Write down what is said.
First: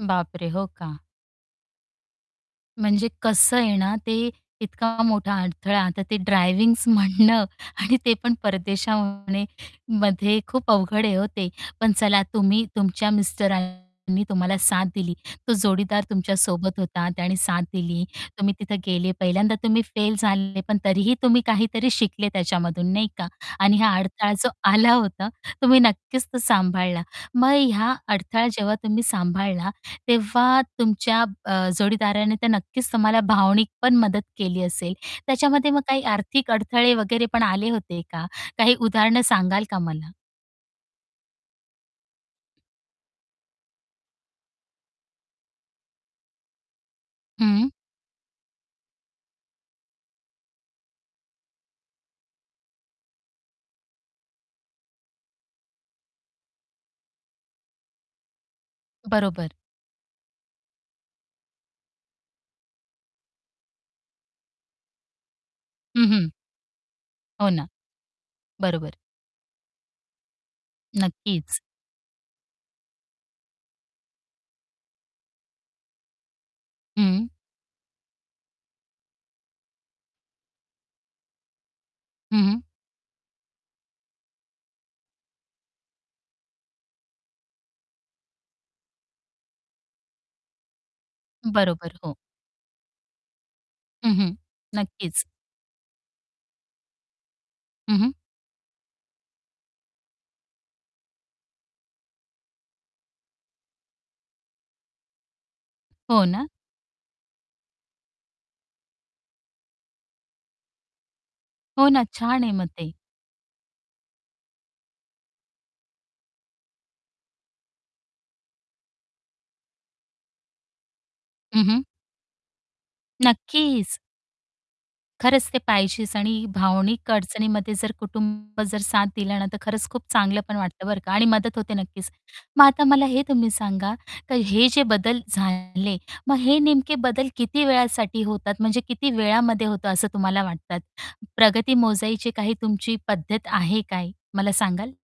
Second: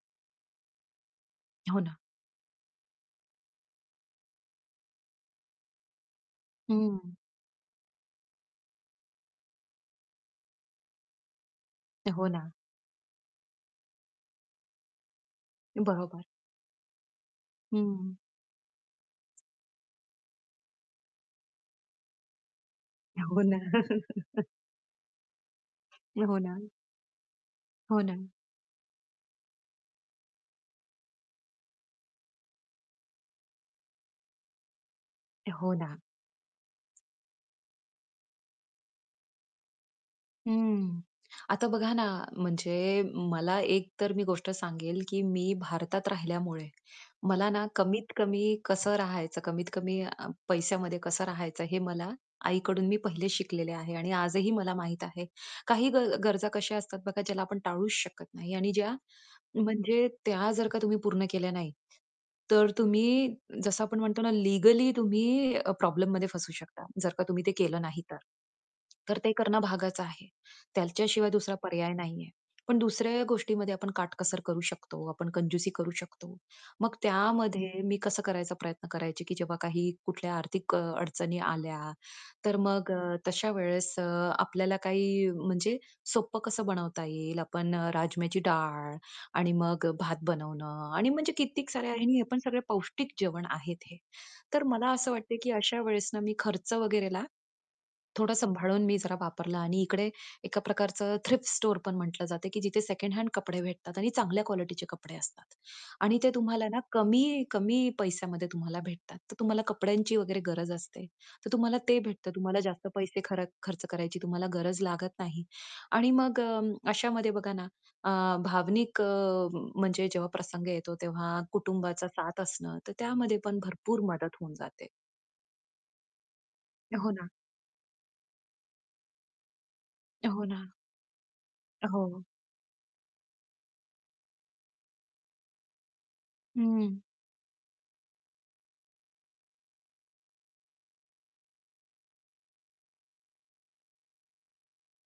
बापरे! हो का? हो ना. म्हणजे कसं आहे ना, ते इतका मोठा अडथळा आता ते ड्रायव्हिंग्स हं. म्हणणं आणि ते पण परदेशमध्ये मध्ये खूप अवघड आहे ओ ते. पण चला हो ना. तुम्ही तुमच्या मिस्टरांनी तुम्हाला साथ दिली, तो जोडीदार बरोबर. तुमच्या सोबत होता, त्यानी साथ दिली. हं. तुम्ही तिथे गेले, पहिल्यांदा तुम्ही फेल झाले पण तरीही तुम्ही काहीतरी शिकले त्याच्यामधून नाही का हो ना. आणि हा अडथळा जो आला होता, तुम्ही नक्कीच हो तो ना. सांभाळला. मग ह्या हो ना. अडथळा जेव्हा तुम्ही सांभाळला, तेव्हा तुमच्या अ, जोडीदाराने तर नक्कीच तुम्हाला भावनिक पण मदत केली असेल. त्याच्यामध्ये हो मग ना. काही आर्थिक अडथळे वगैरे पण आले होते का? काही उदाहरणं सांगाल का मला? हं, आता बघा ना, म्हणजे मला एक तर मी गोष्ट सांगेल, की मी भारतात राहिल्यामुळे, मला ना हं. कमीत-कमी कसं राहायचं, कमीत-कमी अ, पैशामध्ये कसं राहायचं हे मला आईकडून मी पहिलेच शिकलेले आहे आणि आजही मला माहीत आहे. काही ग गरजा कशा असतात बघा, ज्याला आपण टाळूच शकत नाही आणि ज्या बरोबर. म्हणजे त्या जर का तुम्ही पूर्ण केल्या नाही, तर तुम्ही जसं आपण म्हणतो ना, लीगली तुम्ही अ, हं, प्रॉब्लेममध्ये हं. फसू शकता, जर का तुम्ही हो ते ना. केलं नाही तर. बरोबर. तर ते करणं भागच आहे. त्याच्याशिवाय दुसरा नक्कीच. पर्याय नाही आहे. पण दुसऱ्या गोष्टीमध्ये आपण काटकसर करू शकतो, आपण कंजूसी करू शकतो. मग हं. त्यामध्ये मी कसं करायचा प्रयत्न करायची, की जेव्हा काही कुठल्या आर्थिक अ, अडचणी आल्या, हं, तर हं. मग अ, तशा वेळेस अ, आपल्याला काही म्हणजे सोपं कसं बनवता येईल? आपण अ, राजम्याची डाळ आणि मग भात बनवणं आणि म्हणजे कित्येक साऱ्या बरोबर, आणि हो. हे आपण सगळं पौष्टिक जेवण आहेत हे. हं, हं. तर मला असं नक्कीच. वाटतं, की अशा वेळेस मी खर्च वगैरेला हं, हं. थोडं सांभाळून मी जरा वापरलं आणि इकडे एका प्रकारचं थ्रिफ्ट स्टोअर पण म्हटलं जातं, की जिथे सेकंड हँड कपडे भेटतात आणि चांगल्या क्वालिटीचे कपडे असतात आणि हो ते ना? तुम्हाला ना कमी कमी पैशामध्ये तुम्हाला भेटतात. तर तुम्हाला कपड्यांची वगैरे गरज असते. तर तुम्हाला हो ते ना, भेटतं, छान आहे तुम्हाला मग जास्त ते. पैसे खरक खर्च करायची तुम्हाला गरज लागत नाही आणि मग अं, अशामध्ये बघा ना, अ, भावनिक अ, म्हणजे जेव्हा प्रसंग येतो, तेव्हा हं, हं. कुटुंबाचा साथ असणं तर त्यामध्ये पण नक्कीच. भरपूर मदत होऊन जाते. खरंच, ते पाहिजेच आणि भावनिक हो ना. अडचणीमध्ये जर कुटुंब जर साथ दिला ना, तर खरंच खूप चांगलं हो पण ना. वाटतं बरं का आणि मदत होते नक्कीच. हो. मग आता मला हे तुम्ही सांगा, तर हे जे बदल झाले, मग हे नेमके हं. बदल किती वेळासाठी होतात? म्हणजे किती वेळामध्ये होतं असं तुम्हाला वाटतात? प्रगती मोजायची काही तुमची पद्धत आहे काय? मला सांगाल?